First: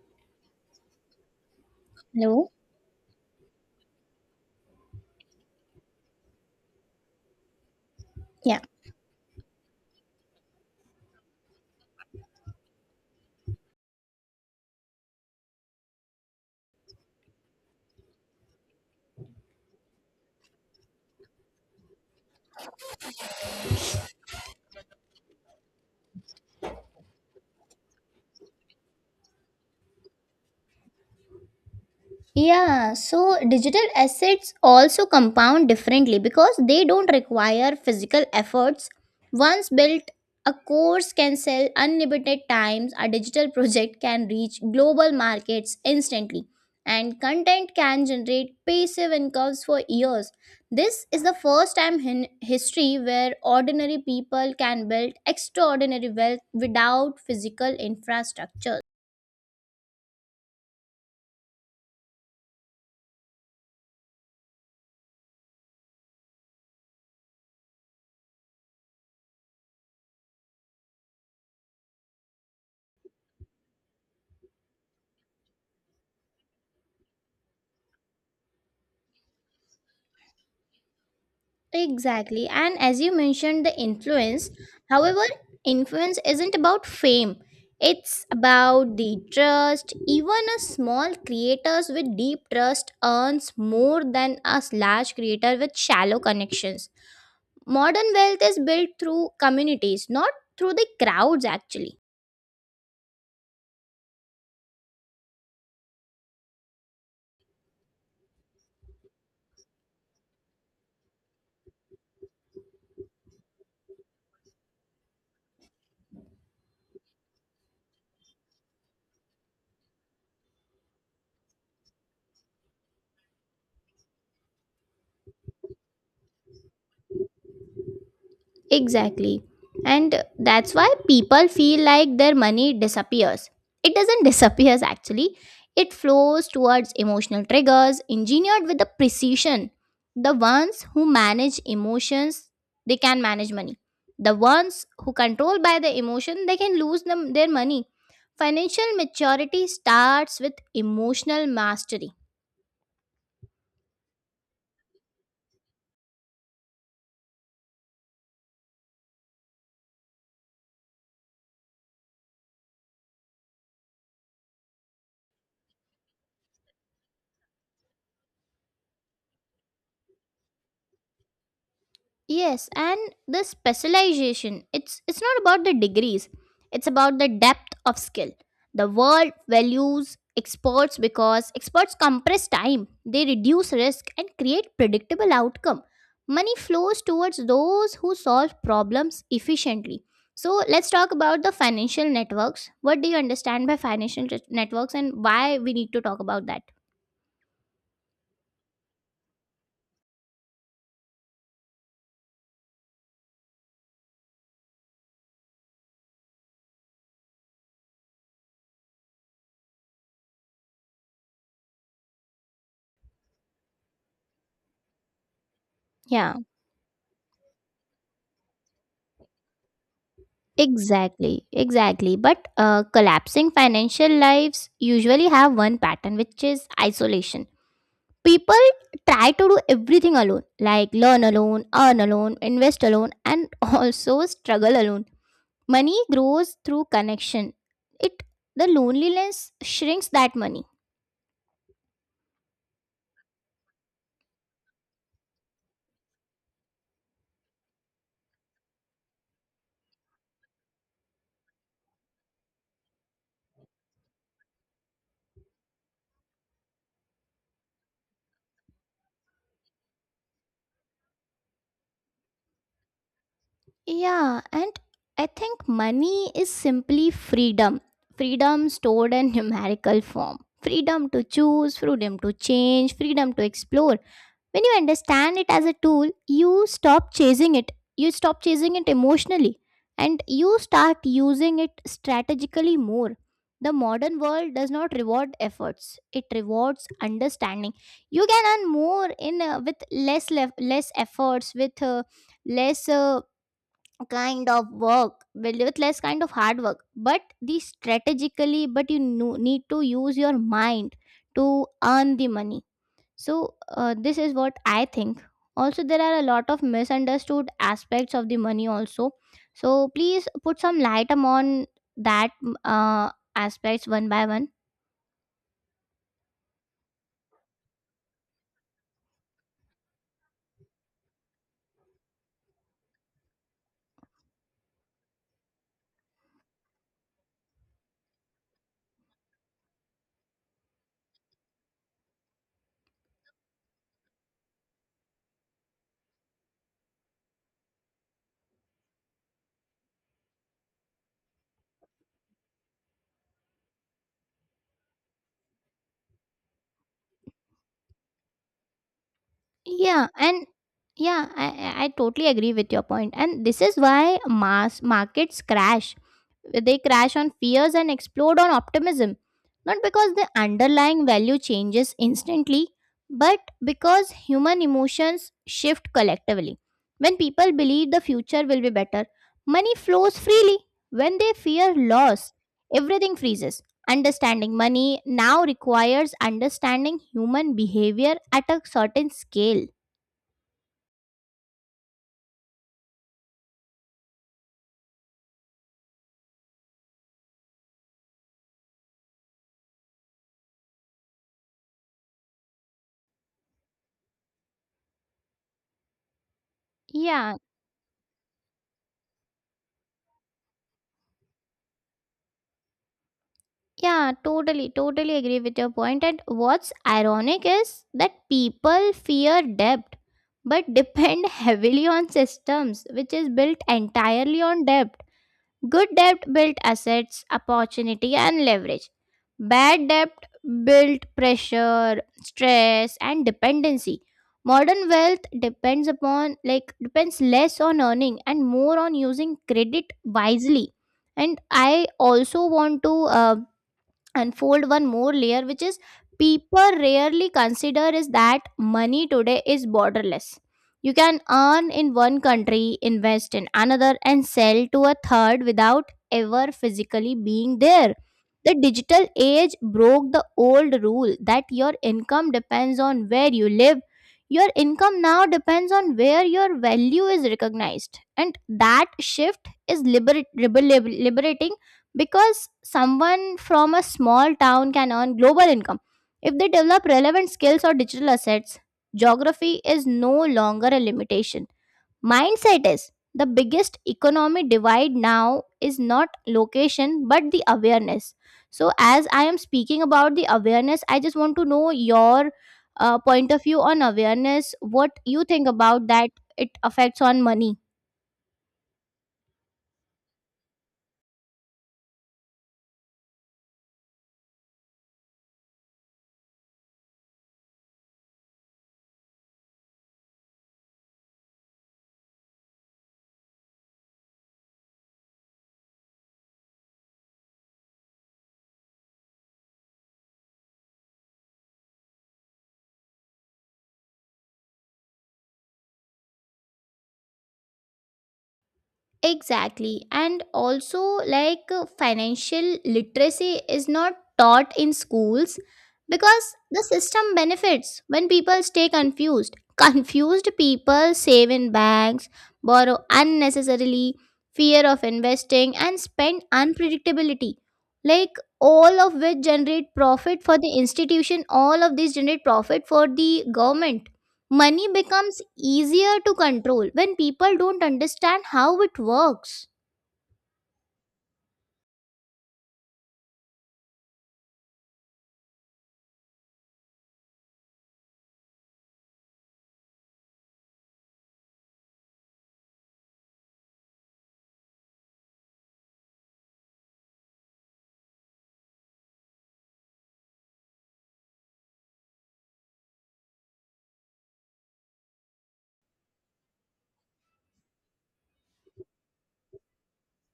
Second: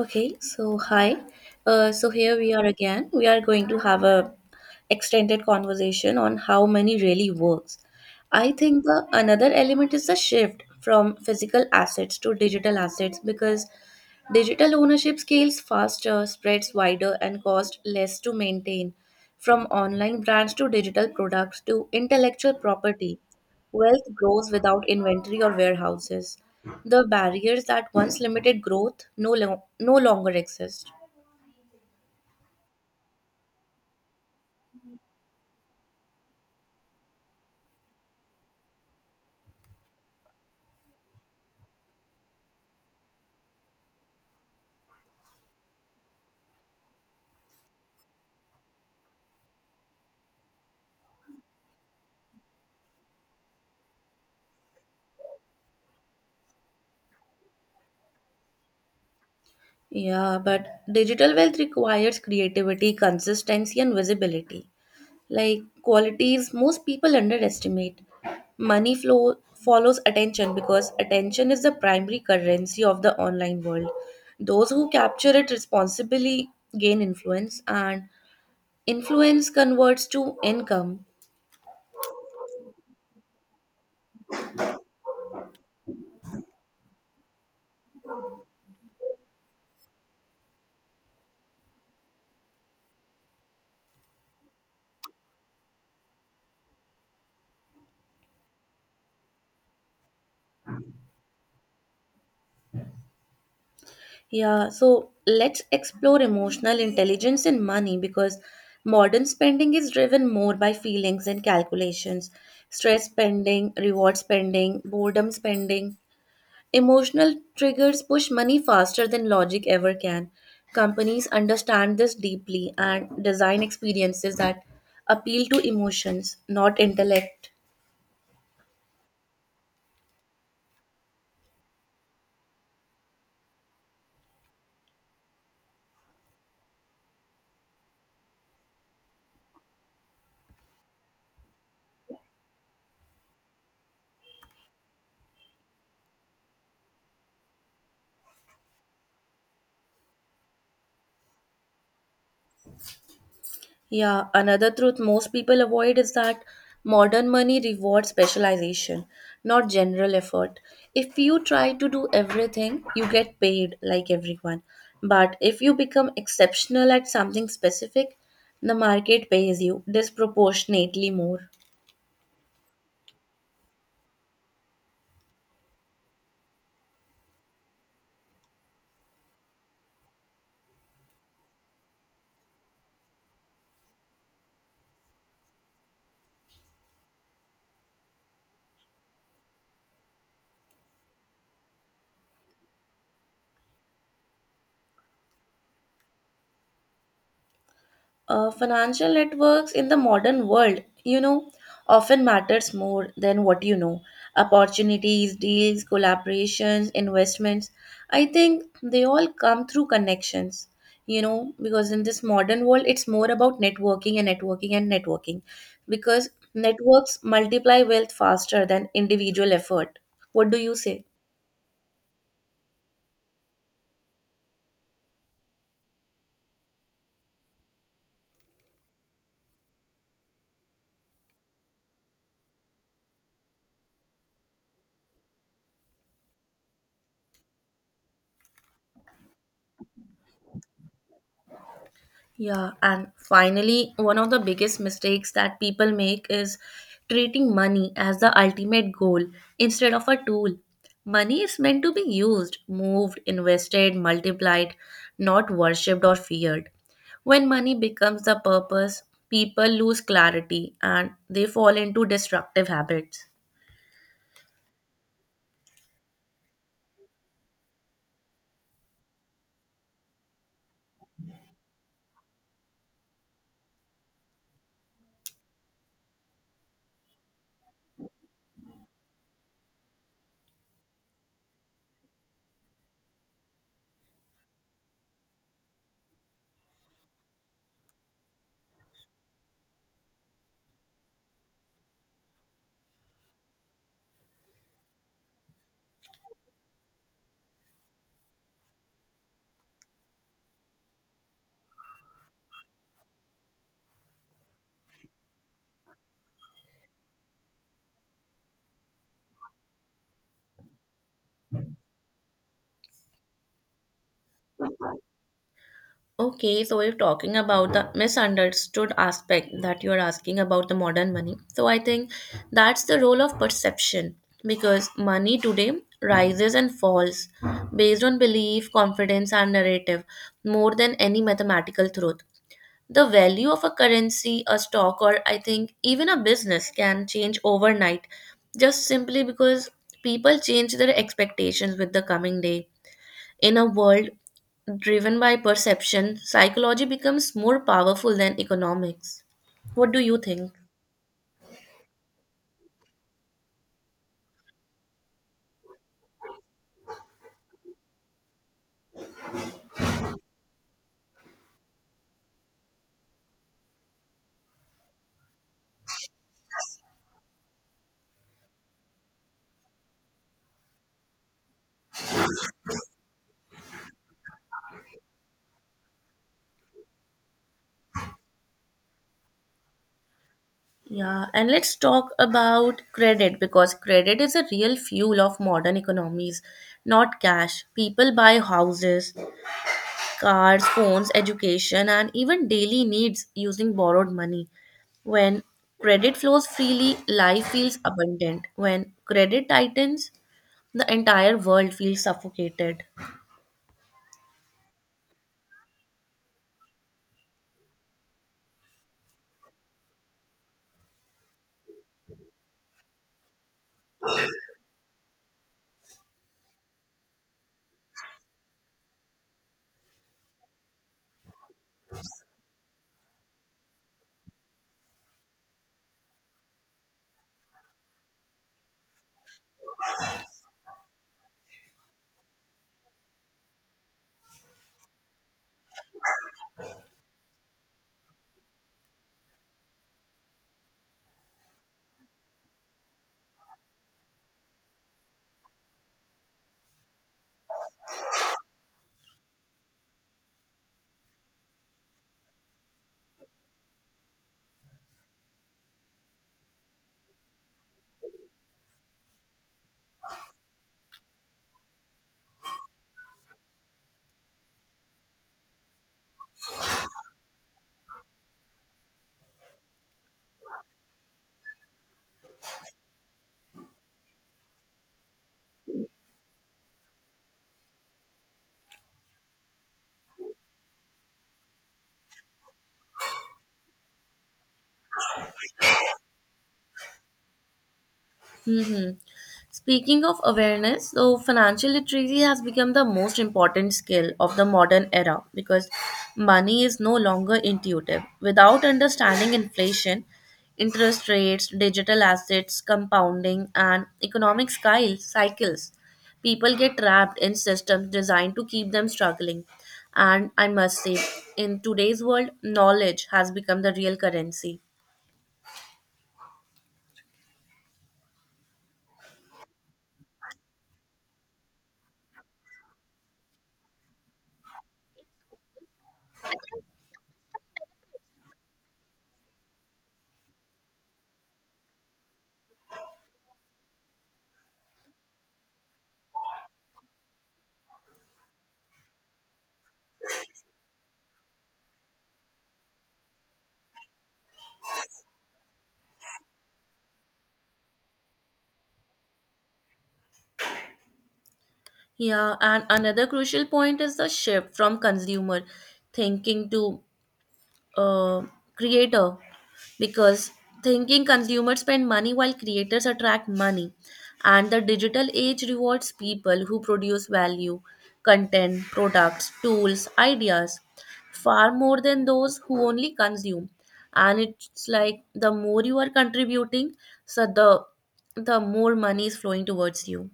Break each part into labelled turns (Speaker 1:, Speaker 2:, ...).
Speaker 1: Okay, so hi. So here
Speaker 2: Hello.
Speaker 1: we are again. We are going to have a extended conversation on how money really works. I
Speaker 2: Yeah.
Speaker 1: think the another element is the shift from physical assets to digital assets because digital ownership scales faster, spreads wider, and costs less to maintain. From online brands to digital products to intellectual property, wealth grows without inventory or warehouses. The barriers that once limited growth no longer exist.
Speaker 2: Yeah. So digital assets also compound differently because they don't require physical efforts. Once built, a course can sell unlimited times, a digital project can reach global markets instantly, and content can generate passive incomes for years. This is the first time in history where ordinary people can build extraordinary wealth without physical infrastructures.
Speaker 1: Yeah, but digital wealth requires creativity, consistency, and visibility. Like qualities most people underestimate. Money flow follows attention because attention is the primary currency of the online world. Those who capture it responsibly gain influence, and influence converts to income.
Speaker 2: Exactly. And as you mentioned, the influence, however, influence isn't about fame, it's about the trust. Even a small creators with deep trust earns more than a large creator with shallow connections. Modern wealth is built through communities, not through the crowds, actually.
Speaker 1: Yeah, so let's explore emotional intelligence in money because modern spending is driven more by feelings and calculations. Stress spending, reward spending, boredom spending, emotional triggers push money faster than logic ever can. Companies understand this deeply and design experiences that appeal to emotions, not intellect.
Speaker 2: Exactly. And that's why people feel like their money disappears. It doesn't disappears actually. It flows towards emotional triggers engineered with the precision. The ones who manage emotions, they can manage money. The ones who control by the emotion, they can lose them their money. Financial maturity starts with emotional mastery.
Speaker 1: Yeah, another truth most people avoid is that modern money rewards specialization, not general effort. If you try to do everything, you get paid like everyone. But if you become exceptional at something specific, the market pays you disproportionately more.
Speaker 2: Yes, and the specialization, it's not about the degrees. It's about the depth of skill. The world values experts because experts compress time, they reduce risk and create predictable outcome. Money flows towards those who solve problems efficiently. So let's talk about the financial networks. What do you understand by networks and why we need to talk about that?
Speaker 1: Financial networks in the modern world, you know, often matters more than what you know. Opportunities, deals, collaborations, investments. I think they all come through connections. You know, because in this modern world, it's more about networking and networking and networking, because
Speaker 2: Yeah.
Speaker 1: networks multiply wealth faster than individual effort. What do you say?
Speaker 2: Exactly, exactly. But collapsing financial lives usually have one pattern, which is isolation. People try to do everything alone, like learn alone, earn alone, invest alone, and also struggle alone. Money grows through connection. It the loneliness shrinks that money.
Speaker 1: Yeah, and finally, one of the biggest mistakes that people make is treating money as the ultimate goal instead of a tool. Money is meant to be used, moved, invested, multiplied, not worshipped or feared. When money becomes the purpose, people lose clarity and they fall into destructive habits.
Speaker 2: Yeah, and I think money is simply freedom. Freedom stored in numerical form. Freedom to choose, freedom to change, freedom to explore. When you understand it as a tool, you stop chasing it. You stop chasing it emotionally and you start using it strategically more. The modern world does not reward efforts, it rewards understanding. You can earn more in with less efforts with less kind of work with less kind of hard work but the strategically but you need to use your mind to earn the money. So, this is what I think. Also, there are a lot of misunderstood aspects of the money, also. So, please put some light on that aspects one by one.
Speaker 1: Okay, so if talking about the misunderstood aspect that you are asking about the modern money, so I think that's the role of perception because money today rises and falls based on belief, confidence, and narrative more than any mathematical truth. The value of a currency, a stock, or I think even a business can change overnight just simply because people change their expectations with the coming day in a world driven by perception, psychology becomes more powerful than economics. What do
Speaker 2: Yeah,
Speaker 1: you
Speaker 2: and
Speaker 1: think?
Speaker 2: yeah, I totally agree with your point. And this is why mass markets crash. They crash on fears and explode on optimism, not because the underlying value changes instantly, but because human emotions shift collectively. When people believe the future will be better, money flows freely. When they fear loss, everything freezes. Understanding money now requires understanding human behavior at a certain scale.
Speaker 1: Yeah, and let's talk about credit because credit is a real fuel of modern economies, not cash. People buy houses, cars, phones, education, and even daily needs using borrowed money. When credit flows freely,
Speaker 2: Yeah.
Speaker 1: life feels abundant. When credit tightens, the entire world feels suffocated.
Speaker 2: Yeah, totally, totally agree with your point. And what's ironic is that people fear debt but depend heavily on systems which is built entirely on debt. Good debt built assets, opportunity, and leverage. Bad debt built pressure, stress, and dependency. Modern wealth depends upon, like, depends less on earning and more on using credit wisely. And I also want to and fold one more layer which is people rarely consider is that money today is borderless. You can earn in one country, invest in another and sell to a third without ever physically being there. The digital age broke the old rule that your income depends on where you live. Your income now depends on where your value is recognized, and that shift is liberating because someone from a small town can earn global income if they develop relevant skills or digital assets. Geography is no longer a limitation. Mindset is the biggest economic divide now is not location but the awareness. So as I am speaking about the awareness, I just want to know your point of view on awareness, what you think about that, it affects on money.
Speaker 1: Hmm. Speaking of awareness, so financial literacy has become the most important skill of the modern era because money is no longer intuitive. Without understanding inflation, interest rates, digital assets, compounding, and economic cycles, people get trapped in systems designed to keep them struggling. And I must say, in today's world, knowledge has become the real currency.
Speaker 2: Exactly. And also, like, financial literacy is not taught in schools because the system benefits when people stay confused. Confused people save in banks, borrow unnecessarily, fear of investing, and spend unpredictability. Like, all of which generate profit for the institution, all of these generate profit for the government. Money becomes easier to control when people don't understand how it works.
Speaker 1: Yeah, and another crucial point is the shift from consumer thinking to uh, creator because thinking consumers spend money while creators attract money. And the digital age rewards people who produce value, content, products, tools, ideas far more than those who only consume. And it's like the more you are contributing, so the more money is flowing towards you.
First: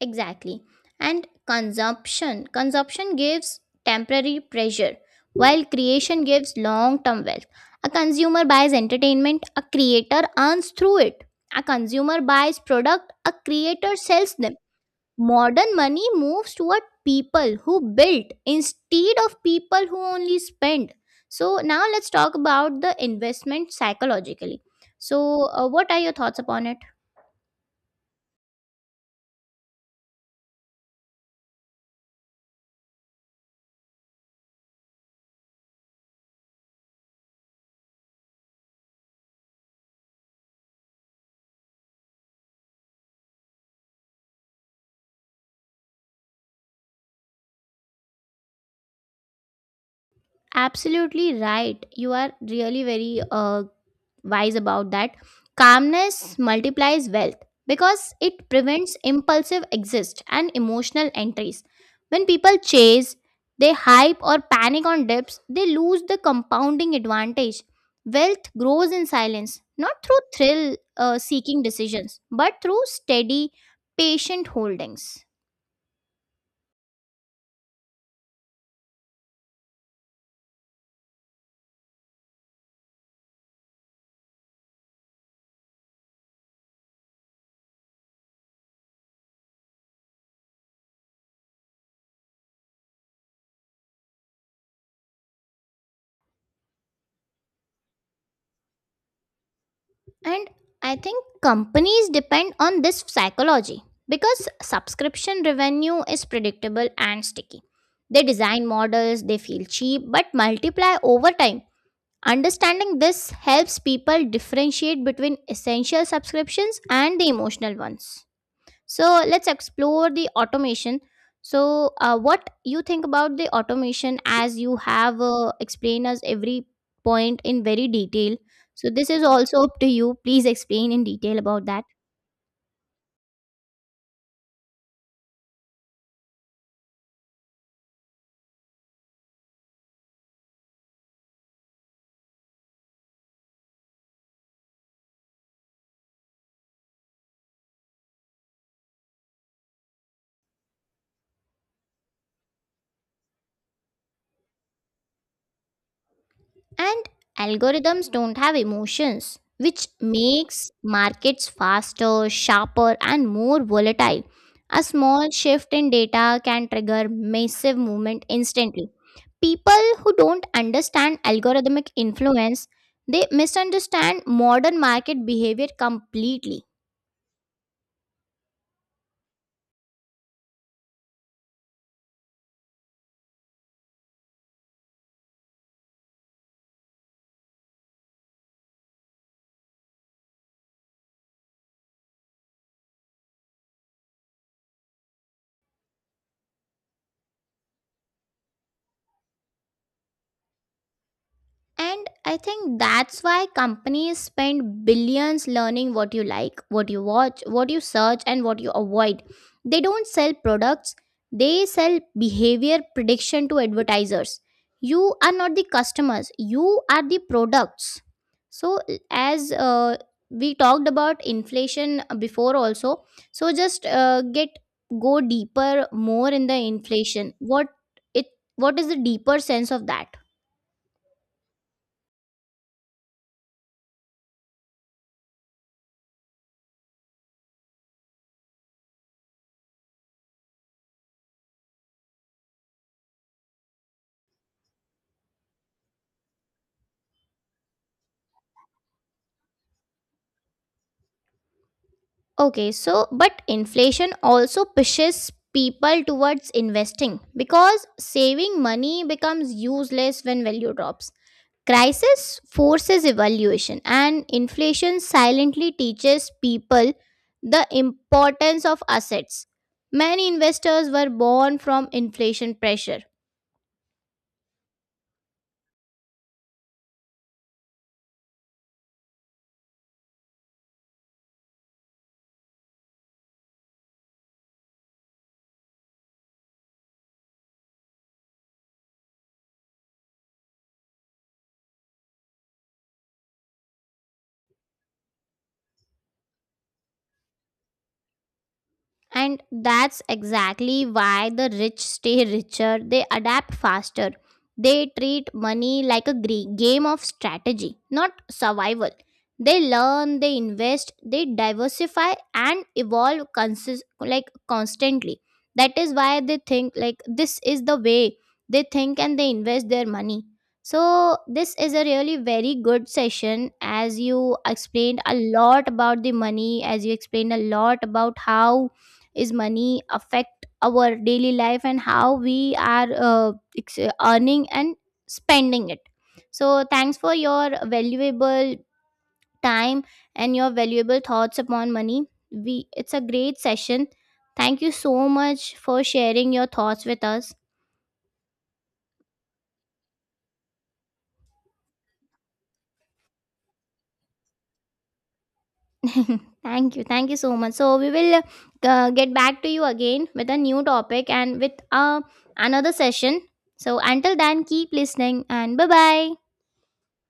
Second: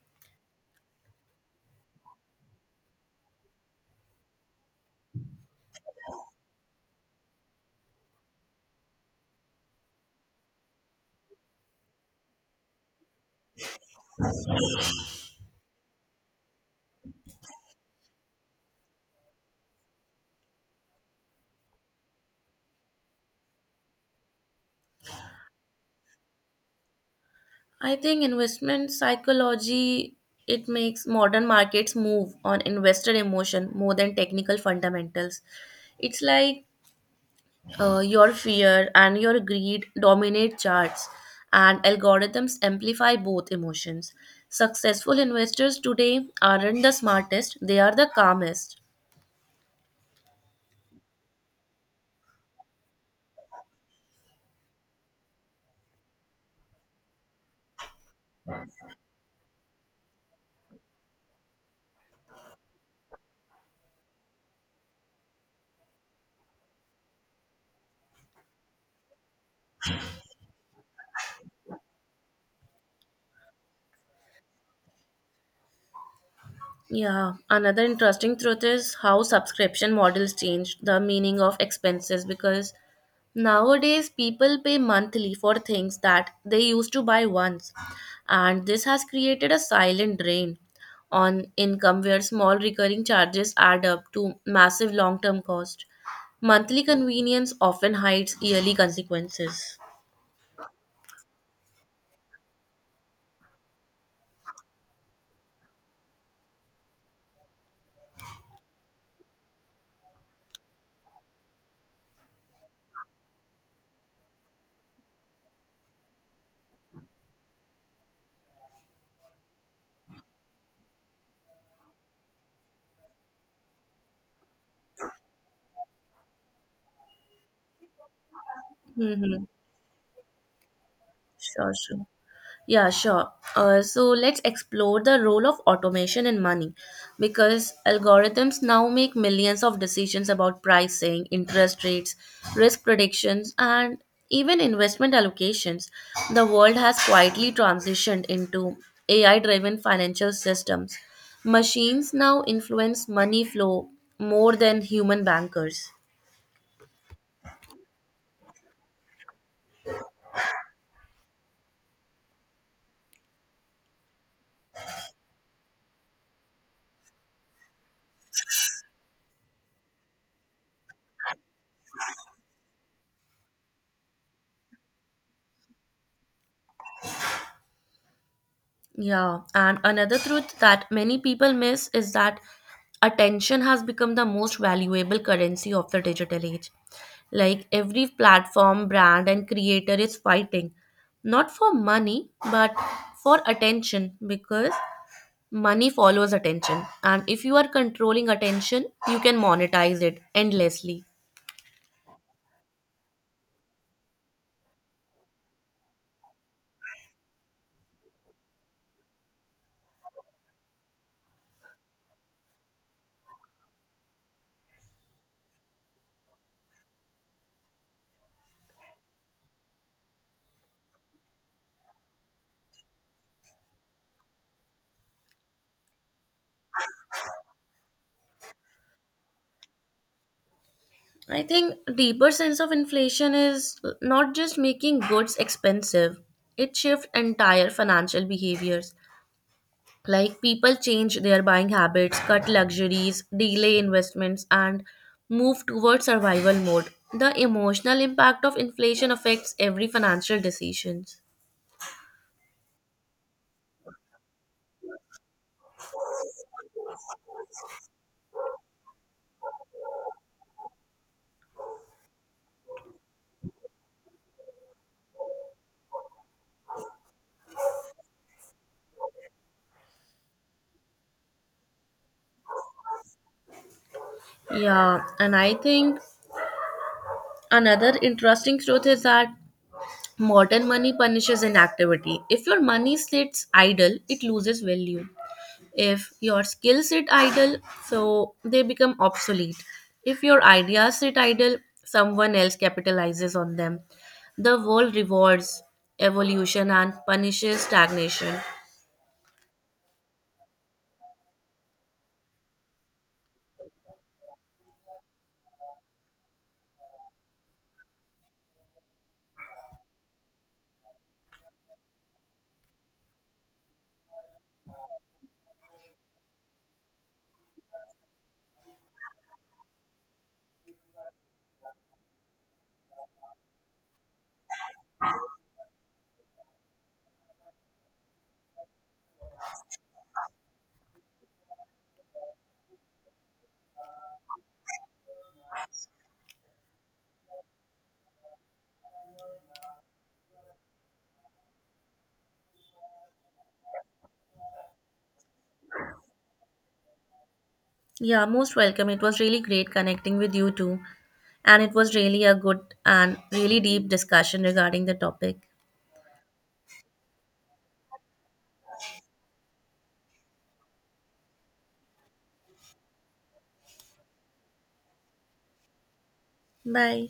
Speaker 2: Exactly. And consumption. Consumption gives temporary pressure, while creation gives long term wealth. A consumer buys entertainment, a creator earns through it. A consumer buys product, a creator sells them. Modern money moves toward people who build instead of people who only spend. So, now let's talk about the investment psychologically. So, what are your thoughts upon it?
Speaker 1: I think investment psychology it makes modern markets move on investor emotion more than technical fundamentals. It's like your fear and your greed dominate charts, and algorithms amplify both emotions. Successful investors today aren't the smartest; they are the calmest.
Speaker 2: Absolutely right. You are really very wise about that. Calmness multiplies wealth because it prevents impulsive exits and emotional entries. When people chase, they hype or panic on dips, they lose the compounding advantage. Wealth grows in silence, not through thrill seeking decisions, but through steady, patient holdings.
Speaker 1: Yeah, another interesting truth is how subscription models changed the meaning of expenses because nowadays people pay monthly for things that they used to buy once, and this has created a silent drain on income where small recurring charges add up to massive long term cost. Monthly convenience often hides yearly consequences.
Speaker 2: And I think companies depend on this psychology because subscription revenue is predictable and sticky. They design models, they feel cheap, but multiply over time. Understanding this helps people differentiate between essential subscriptions and the emotional ones. So let's explore the automation. So what you think about the automation, as you have explained us every point in very detail, so this is
Speaker 1: Mm-hmm.
Speaker 2: also up to you, please explain in detail about
Speaker 1: Sure,
Speaker 2: that.
Speaker 1: sure. Yeah, sure. So let's explore the role of automation in money because algorithms now make millions of decisions about pricing, interest rates, risk predictions, and even investment allocations. The world has quietly transitioned into AI driven financial systems. Machines now influence money flow more than human bankers.
Speaker 2: And algorithms don't have emotions, which makes markets faster, sharper, and more volatile. A small shift in data can trigger massive movement instantly. People who don't understand algorithmic influence, they misunderstand modern market behavior completely.
Speaker 1: Yeah, and another truth that many people miss is that attention has become the most valuable currency of the digital age. Like every platform, brand, and creator is fighting not for money but for attention because money follows attention. And if you are controlling attention, you can monetize it endlessly.
Speaker 2: And I think that's why companies spend billions learning what you like, what you watch, what you search, and what you avoid. They don't sell products, they sell behavior prediction to advertisers. You are not the customers, you are the products. So, as we talked about inflation before, also, so just get go deeper more in the inflation. What it what is the deeper sense of that?
Speaker 1: I think deeper sense of inflation is not just making goods expensive. It shifts entire financial behaviors. Like people change their buying habits, cut luxuries, delay investments, and move towards survival mode. The emotional impact of inflation affects every financial decisions.
Speaker 2: Okay, so but inflation also pushes people towards investing because saving money becomes useless when value drops. Crisis forces evaluation, and inflation silently teaches people the importance of assets. Many investors were born from inflation pressure.
Speaker 1: Yeah, and I think another interesting truth is that modern money punishes inactivity. If your money sits idle, it loses value. If your skills sit idle, so they become obsolete. If your ideas sit idle, someone else capitalizes on them. The world rewards evolution and punishes stagnation.
Speaker 2: And that's exactly why the rich stay richer. They adapt faster. They treat money like a game of strategy, not survival. They learn, they invest, they diversify and evolve like constantly. That is why they think like this is the way they think and they invest their money. So this is a really very good session, as you explained a lot about the money, as you explained a lot about how is money affect our daily life and how we are ex- earning and spending it. So thanks for your valuable time and your valuable thoughts upon money. We it's a great session. Thank you so much for sharing your thoughts with us.
Speaker 1: Yeah, most welcome. It was really great connecting with you too. And it was really a good and really deep discussion regarding the topic.
Speaker 2: Thank you, thank you so much. So we will get back to you again with a new topic and with another session. So until then, keep listening and bye bye.
Speaker 1: Bye.